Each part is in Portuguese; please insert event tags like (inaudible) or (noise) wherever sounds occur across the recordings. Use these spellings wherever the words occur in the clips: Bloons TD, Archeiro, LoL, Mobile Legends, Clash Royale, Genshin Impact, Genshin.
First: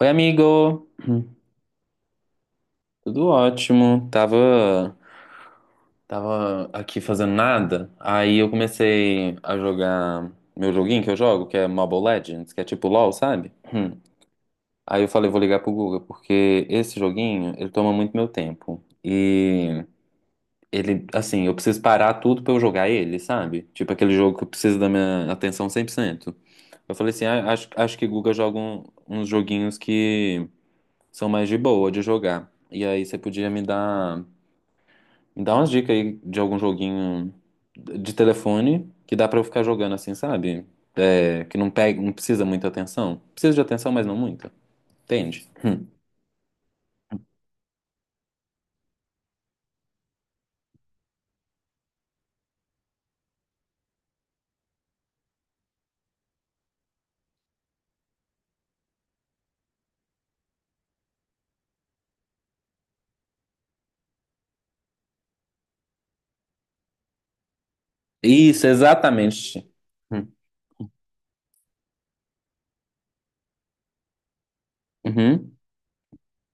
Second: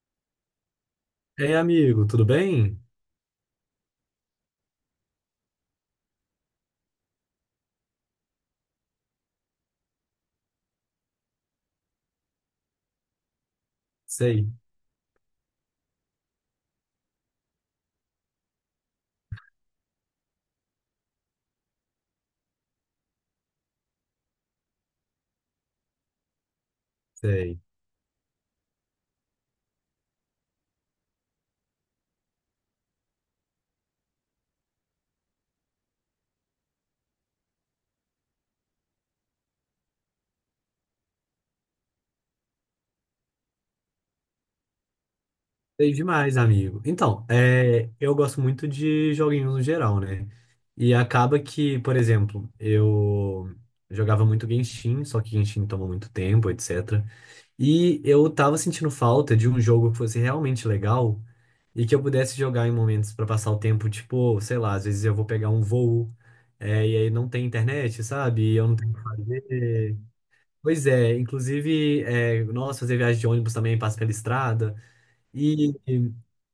Oi, amigo. Ei, amigo, tudo bem? Tudo ótimo. Tava aqui fazendo nada. Aí eu comecei a jogar meu joguinho que eu jogo, que é Mobile Legends, que é tipo LoL, sabe? Hum. Sei, Aí eu falei, vou ligar pro Guga, porque esse joguinho, ele toma muito meu tempo. E ele, assim, eu preciso parar tudo pra eu jogar ele, sabe? Tipo aquele jogo que eu preciso da minha atenção 100%. Eu falei assim, ah, sei. acho que Guga joga uns joguinhos que são mais de boa de jogar. E aí você podia me dá umas dicas aí de algum joguinho de telefone que dá pra eu ficar jogando assim, sabe? É, que não pega, não precisa muita atenção. Precisa de atenção, mas não muita. Entende? Hum. Sei demais, amigo. Então, é, eu gosto muito de joguinhos no geral, né? E acaba que, por exemplo, eu jogava muito Genshin, só que Genshin toma muito tempo, etc. E eu tava sentindo falta de um jogo que fosse realmente legal e que eu pudesse jogar em momentos pra passar o tempo, tipo, sei lá, às vezes eu vou pegar um voo, é, e aí não tem internet, sabe? E Isso, eu não tenho o que exatamente. fazer. Hum. Pois é, inclusive, é, nossa, fazer viagem de ônibus também passa pela estrada. Uhum. E,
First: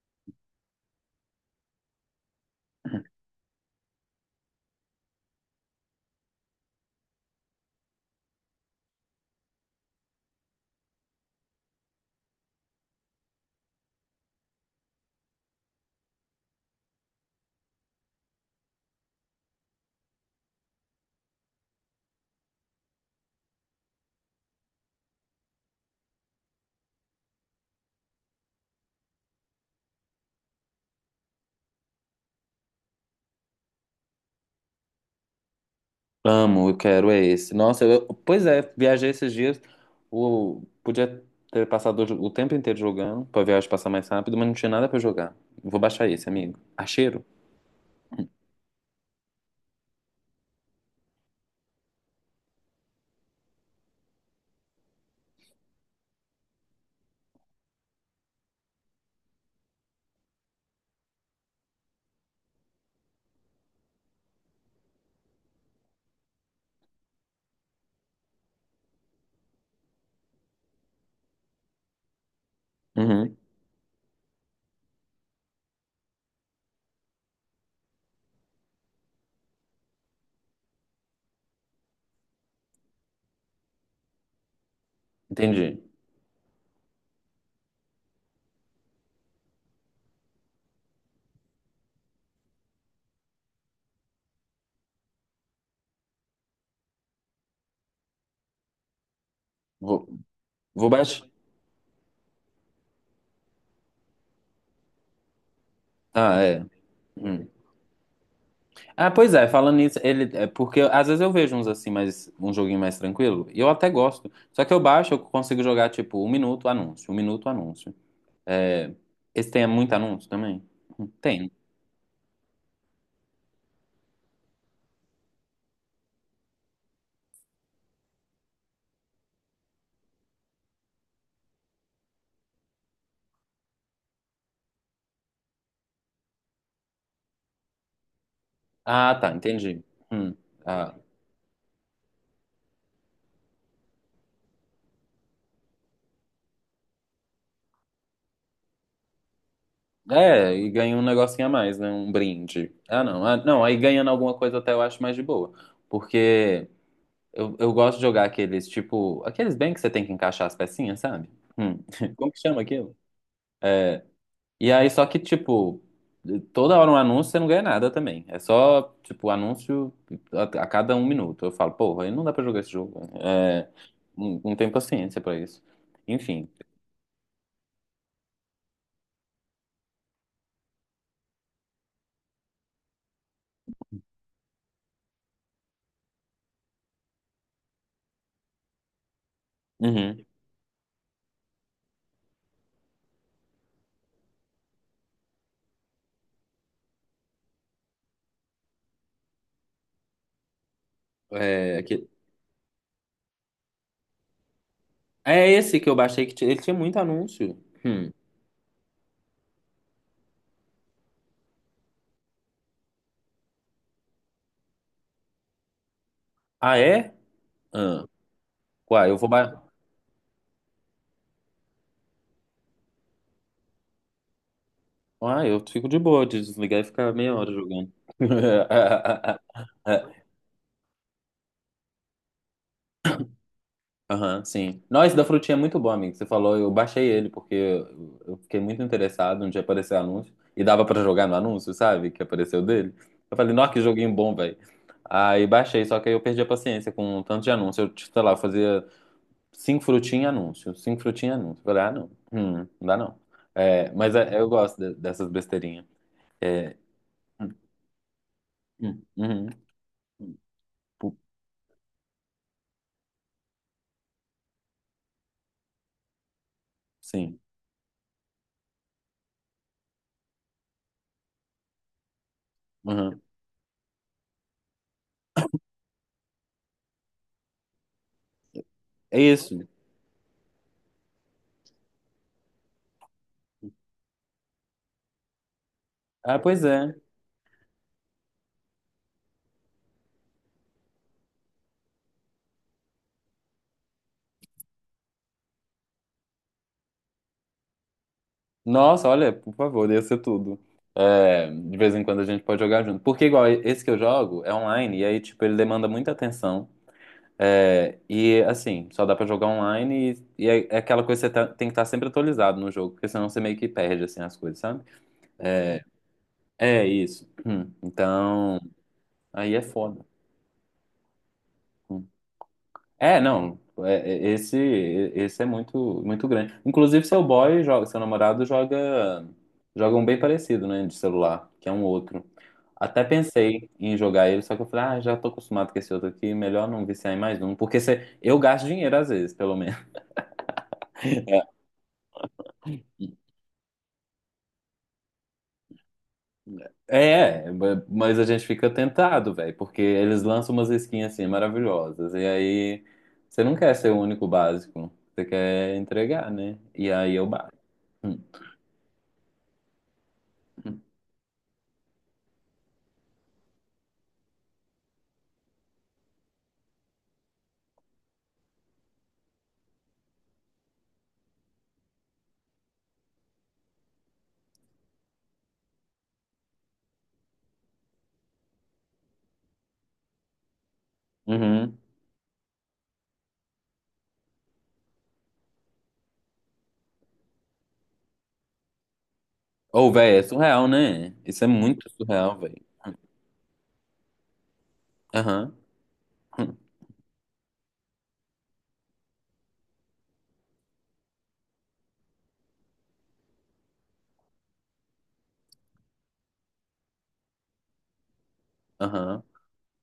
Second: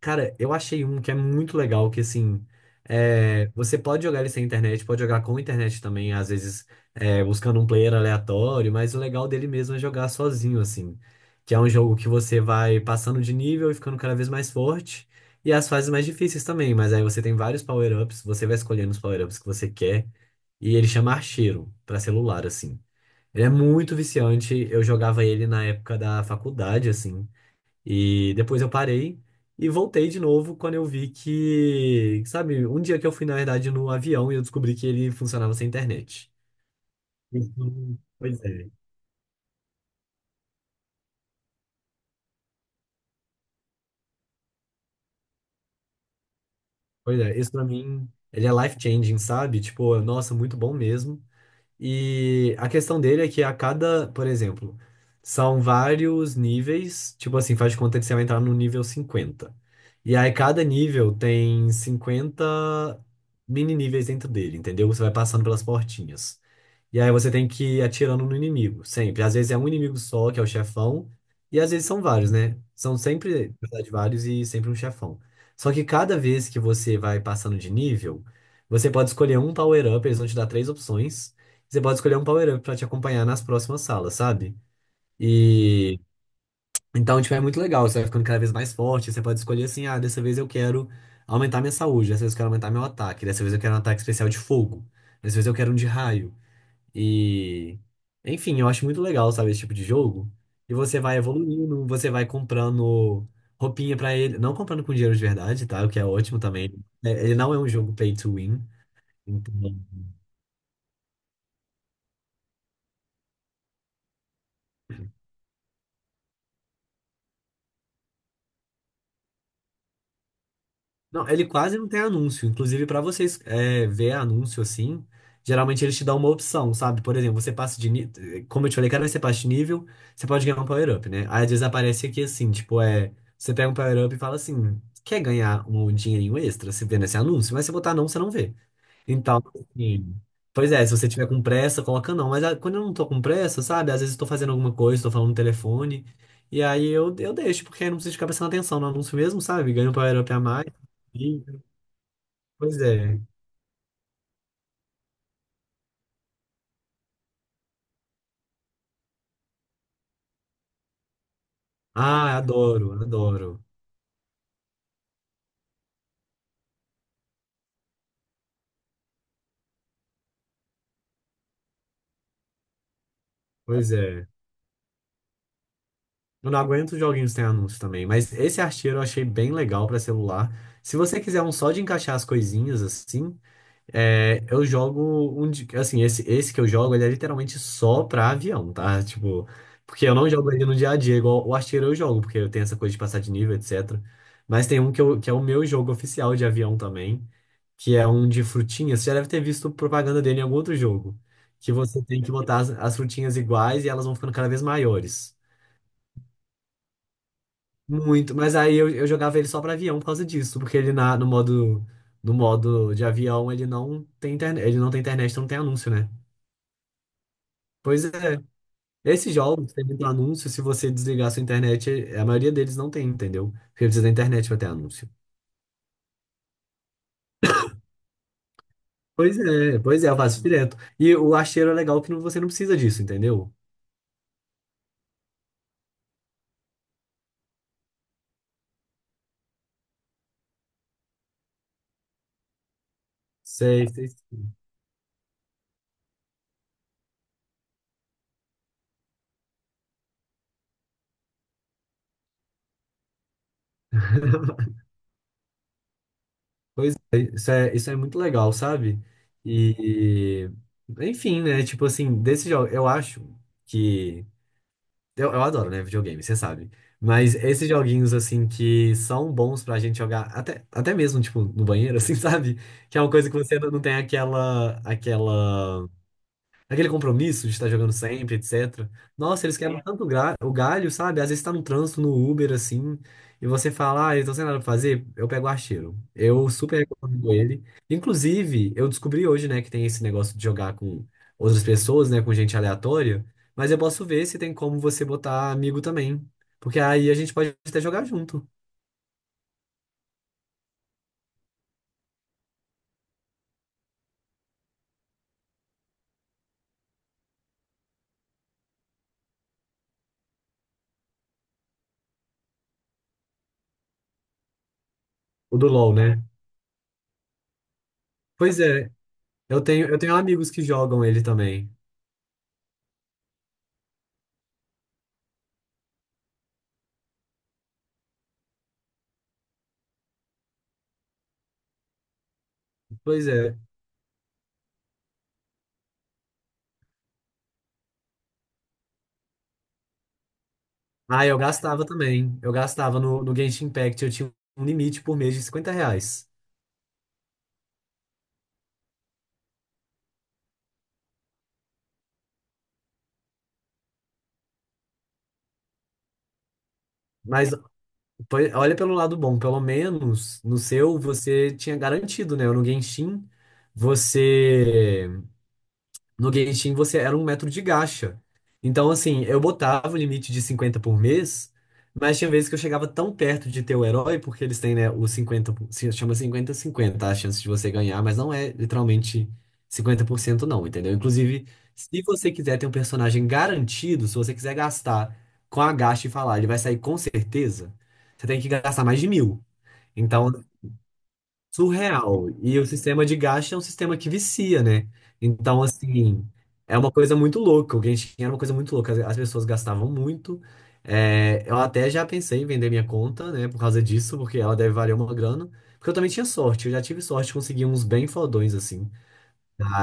cara, eu achei um que é muito legal, que assim, é, você pode jogar ele sem internet, pode jogar com internet também, às vezes é, buscando um player aleatório, mas o legal dele mesmo é jogar sozinho, assim. Que é um jogo que você vai passando de nível e ficando cada vez mais forte. E as fases mais difíceis também, mas aí você tem vários power-ups, você vai escolhendo os power-ups que você quer. E ele chama Archeiro, pra celular, assim. Ele é muito viciante. Eu jogava ele na época da faculdade, assim. E depois eu parei e voltei de novo quando eu vi que, sabe, um dia que eu fui, na verdade, no avião e eu descobri que ele funcionava sem internet. Amo, eu quero é esse. Nossa, Isso, pois pois é, é. viajei esses dias. O, podia ter passado o tempo inteiro jogando pra viagem passar mais rápido, mas não tinha nada pra jogar. Vou baixar esse, amigo. Pois Acheiro? é, isso pra mim, ele é life-changing, sabe? Tipo, nossa, muito bom mesmo. E a questão dele é que a cada, por exemplo, são vários níveis, tipo assim, faz de conta que você vai entrar no nível 50. E aí cada nível tem 50 mini níveis dentro dele, entendeu? Você vai passando pelas portinhas. E aí você tem que ir atirando no inimigo, sempre. Às vezes é um inimigo só, que é o chefão, e às vezes são vários, né? São Uhum. sempre, na verdade, vários e sempre um chefão. Só que cada vez que você vai passando de nível, você pode escolher um power-up, eles vão te dar três opções. Você pode escolher um power-up pra te acompanhar nas próximas salas, sabe? Entendi. E então, tipo, é muito legal, você vai ficando cada vez mais forte, você pode escolher assim, ah, dessa vez eu quero aumentar minha saúde, dessa vez eu quero aumentar meu ataque, dessa vez eu quero um ataque especial de fogo, dessa vez eu quero um de raio. E, enfim, eu acho muito legal, sabe, esse tipo de Vou, jogo. E vou você vai baixar. evoluindo, você vai comprando roupinha pra ele, não comprando com dinheiro de verdade, tá? O que é ótimo Ah, é. também. É, ele Hum. não é um jogo pay to win, Ah, pois é, então. falando nisso, ele, é porque às vezes eu vejo uns assim, mais, um joguinho mais tranquilo, e eu até gosto. Só que eu baixo, eu consigo jogar tipo 1 minuto anúncio, 1 minuto anúncio. É, esse tem muito anúncio também? Não, ele Tem. quase não tem anúncio. Inclusive, para vocês é, ver anúncio assim, geralmente eles te dão uma opção, sabe? Por exemplo, você passa de nível. Como eu te falei, cada vez que você passa de nível, você pode ganhar um power-up, né? Aí às vezes aparece aqui assim, tipo, é. Você pega um power-up e fala assim: quer ganhar um dinheirinho extra? Você vê nesse anúncio, mas se botar não, você não vê. Ah, tá, Então, entendi. assim, Hum, pois é, ah, se você tiver com pressa, coloca não. Mas ah, quando eu não tô com pressa, sabe? Às vezes eu tô fazendo alguma coisa, tô falando no telefone. E aí eu deixo, porque aí não preciso ficar prestando atenção no anúncio mesmo, sabe? Ganho um power up a é, mais. e ganha um E- negocinho a mais, né? Um brinde. Pois Ah, é. não. Ah, não, aí ganhando alguma coisa até eu acho mais de boa. Porque eu gosto de jogar aqueles, tipo, aqueles bem que você tem que encaixar as pecinhas, sabe? Hum, (laughs) Como Ah, que chama adoro, aquilo? adoro. É, e aí, só que, tipo, toda hora um anúncio, você não ganha nada também. É só, tipo, anúncio a cada 1 minuto. Eu falo, porra, aí não dá pra jogar esse jogo. É, Pois é. não, não tenho paciência pra isso. Enfim. Eu não aguento os joguinhos sem anúncio também. Mas esse arteiro eu achei bem legal pra celular. Se você quiser um só de encaixar as coisinhas assim. É, eu jogo um de, assim, esse que eu jogo, ele é literalmente só pra avião, tá? Tipo, porque eu Uhum. não jogo ele no dia a dia, igual o artilheiro eu jogo, porque eu tenho essa coisa de passar de nível, etc. Mas tem um que, eu, que é o meu jogo oficial de avião também, que é um de frutinhas. Você já deve ter visto propaganda dele em algum outro jogo, que É, você tem que botar as frutinhas iguais e elas vão ficando cada vez maiores. é esse que eu baixei, ele tinha muito anúncio. Hum. Muito, mas aí eu jogava ele só pra avião por causa disso, porque ele na, no modo, no modo de avião ele não tem internet, ele não tem internet, então não tem anúncio, né? Ah, é? Pois Ah. é. Uai, eu vou... Esses jogos têm muito anúncio, se você desligar sua internet, a maioria deles não tem, entendeu? Porque precisa da internet pra ter anúncio. Ah, eu fico de boa de desligar e ficar meia hora jogando. Pois é, eu (laughs) faço direto. E o Acheiro é legal que você não precisa disso, entendeu? Aham, sim. Nós da frutinha é muito bom, amigo. Você falou, eu baixei ele porque eu fiquei muito interessado onde apareceu o anúncio e dava pra jogar no anúncio, sabe? Que apareceu dele. Eu falei, nossa, que Sei, sei. joguinho bom, velho. Aí baixei, só que aí eu perdi a paciência com o tanto de anúncio. Eu, tipo, sei lá, eu fazia cinco frutinhas anúncio, cinco frutinhas anúncio. Eu falei, ah, não, não dá não. É, mas eu (laughs) gosto dessas besteirinhas. É, Pois é, hum, isso é, isso é muito legal, sabe? Uhum, E, pu- enfim, né? Tipo assim, desse jogo, eu acho que eu adoro, né, videogame, você sabe. Mas sim. esses joguinhos, assim, que são bons pra gente jogar, até, até mesmo, tipo, no banheiro, assim, (laughs) sabe? Que é uma Uhum. coisa que você não tem aquela, aquele compromisso de estar jogando sempre, etc. É Nossa, eles isso. quebram. Sim, tanto o galho, sabe? Às vezes tá no trânsito, no Uber, assim, e você fala, ah, eu tô sem nada pra fazer, eu pego o archeiro. Ah, Eu pois super é. recomendo ele. Inclusive, eu descobri hoje, né, que tem esse negócio de jogar com outras pessoas, né, com gente aleatória, mas eu posso ver se tem como você botar amigo também. Porque aí a gente pode até jogar junto. Nossa, olha, por favor, ia ser tudo. É, de vez em quando a gente pode jogar junto. Porque, igual, esse que eu jogo é online, e aí, tipo, ele demanda muita atenção. É, e, assim, só dá pra jogar online, e é aquela coisa que tem que estar sempre atualizado no jogo, porque senão você meio que perde, assim, as coisas, sabe? O do LoL, né? É isso. Então, Pois é, aí é eu foda. tenho amigos que jogam ele também. Hum. É, não. é- é- Esse, esse é muito, muito grande. Inclusive, seu boy joga, seu namorado joga, joga um bem parecido, né, de celular, que é um outro. Até Pois é. pensei em jogar ele, só que eu falei, ah, já tô acostumado com esse outro aqui, melhor não viciar em mais um, porque eu gasto dinheiro às vezes, pelo menos. Ah, eu (laughs) gastava também. Eu gastava no Genshin Impact. Eu tinha um limite por mês de R$ 50. Mas a gente fica tentado, velho, porque eles lançam umas skins assim maravilhosas, e aí você não quer ser o único básico, você quer entregar, né? E aí eu Mas bato. Olha pelo lado bom, pelo menos no seu (laughs) você tinha garantido, né? No Genshin você. No Genshin você era um metro de gacha. Então, assim, eu botava o limite de 50 por mês, mas tinha vezes que eu chegava tão perto de ter o herói, porque eles têm, né, o se chama 50 50 tá? A chance de você ganhar, mas não é literalmente 50% não, entendeu? Inclusive, Uhum. se você quiser ter um personagem garantido, se você quiser gastar com a gacha e falar, ele vai sair com certeza, você tem que gastar mais de mil. Ou, velho, é Então, surreal, né? Isso é muito surreal. surreal, E velho. o sistema de gasto é um sistema que vicia, né? Aham. Então, assim, Hum, é uma coisa muito louca. O Genshin era uma coisa muito louca. As pessoas gastavam muito. É, eu até já pensei em vender minha conta, né? Por causa disso, porque ela deve valer uma grana. Porque eu também tinha sorte. Eu já tive sorte de conseguir uns bem fodões, assim. aham.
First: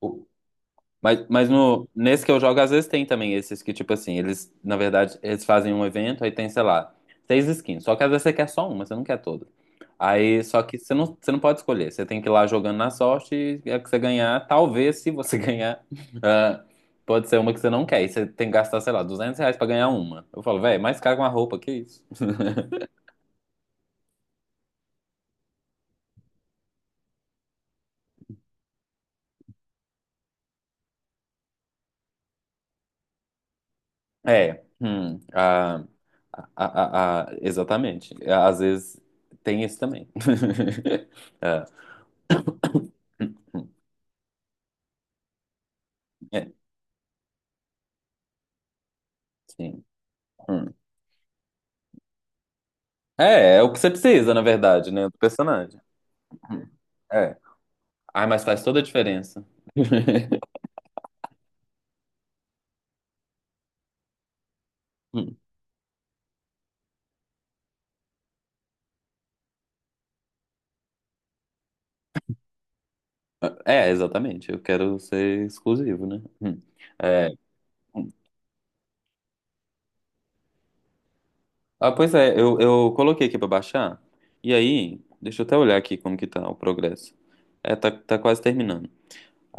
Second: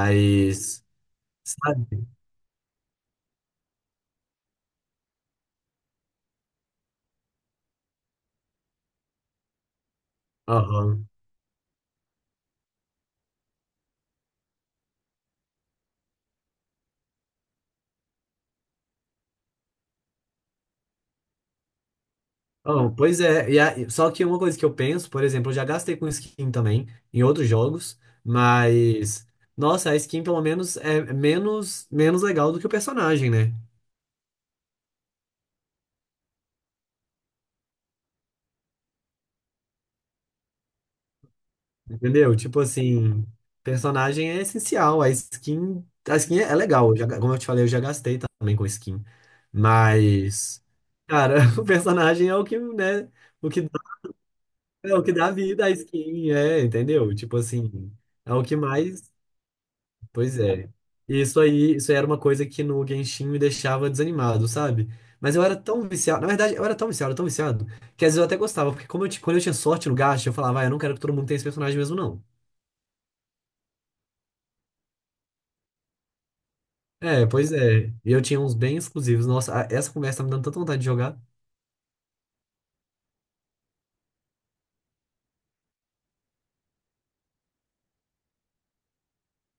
O- mas no, sabe? nesse que eu jogo, às vezes tem também esses que, tipo assim, eles, na verdade, eles fazem um evento, aí tem, sei lá, seis skins. Só que às vezes você quer só uma, você não quer todas. Aí, só que você Aham. não, você não pode escolher. Você tem que ir lá jogando na sorte e a que você ganhar, talvez, se você (laughs) ganhar, ah, pode ser uma que você não quer. E você tem que gastar, sei lá, R$ 200 pra ganhar uma. Eu falo, velho, mais caro que uma roupa, que isso? Oh, pois é, e só que uma coisa que eu penso, por exemplo, eu já gastei com skin também em outros jogos, mas nossa, a skin pelo menos é menos legal do que o personagem, né? É, exatamente. É, às vezes tem isso também. (laughs) Ah, Entendeu? Tipo assim, personagem é essencial, a skin é, é, é legal, eu já, como eu te falei, eu já gastei também com skin, sim. mas Hum. cara, (laughs) o personagem é o que, né, o É que o que dá, você precisa, na verdade, é o né, que do dá vida à personagem. skin, é, Hum, entendeu? Tipo É. assim, Ah, é o mas que faz toda a mais. diferença. Pois (laughs) é. E isso aí, isso aí era uma coisa que no Genshin me deixava desanimado, sabe? Mas Hum. eu era tão viciado, na verdade, eu era tão viciado, que às vezes eu até gostava, porque como quando eu tinha sorte no gacha, eu falava, ah, eu não quero que todo mundo tenha esse personagem mesmo, não. É, exatamente. Eu quero ser exclusivo, né? Hum. É, É. pois é. E eu tinha uns bem exclusivos. Nossa, essa conversa tá me dando tanta vontade de jogar. Ah, pois é, eu coloquei aqui pra baixar. E aí, deixa eu até olhar aqui como que tá o progresso. É, tá quase terminando.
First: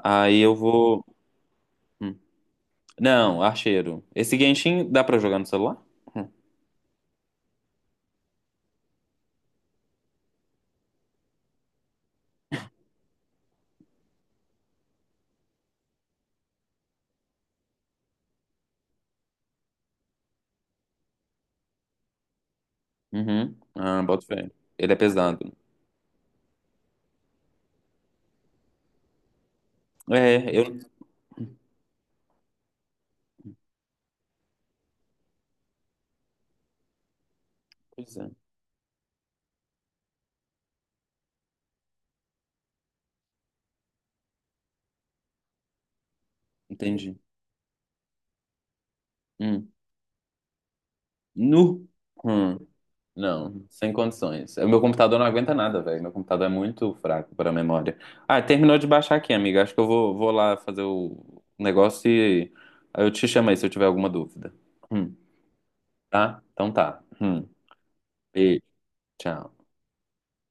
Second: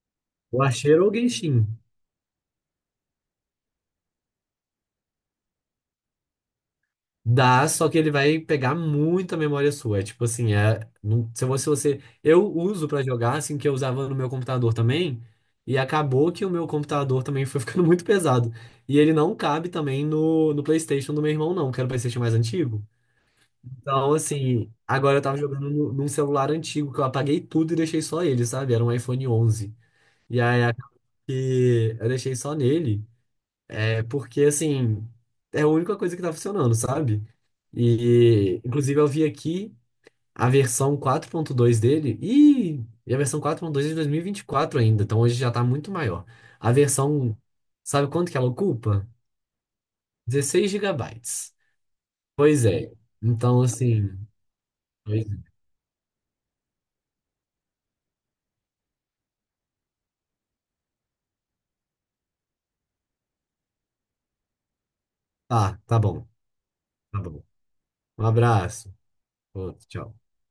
Aí eu O vou. Archeiro ou o Genshin? hum, Não, archeiro. Esse Genshin dá pra jogar no celular? Hum. Dá, só que ele vai pegar muita memória sua. É tipo assim, é. Não- se você, você. Eu uso pra jogar, assim, que eu usava no meu computador também. E acabou que o meu computador também foi (laughs) ficando muito pesado. E ele não cabe também no PlayStation do meu irmão, não, que era o PlayStation mais antigo. Uhum. Ah, Então, bota fé. assim, Ele é agora eu tava pesado. jogando num celular antigo que eu apaguei tudo e deixei só ele, sabe? Era um iPhone 11. E É, aí eu. acabou que eu deixei só nele. É porque, assim, é a única coisa que tá funcionando, sabe? Pois é, E, inclusive, eu vi aqui a versão 4.2 dele e a versão 4.2 é de dois mil e vinte e quatro ainda, então hoje já tá muito maior. A entendi. versão, sabe quanto que ela ocupa? Hum. 16 GB. Nu. Hum. Pois é. Então, Não, sem assim, condições. O meu computador não aguenta é. nada, velho. Meu computador é muito fraco para memória. Ah, terminou de baixar aqui, amiga. Acho que eu vou lá fazer o negócio e aí eu te chamo aí se eu tiver alguma dúvida. Hum. Tá, tá bom, Tá? Então tá. tá bom. Hum. Um Beijo. abraço. Tchau. Outro, tchau.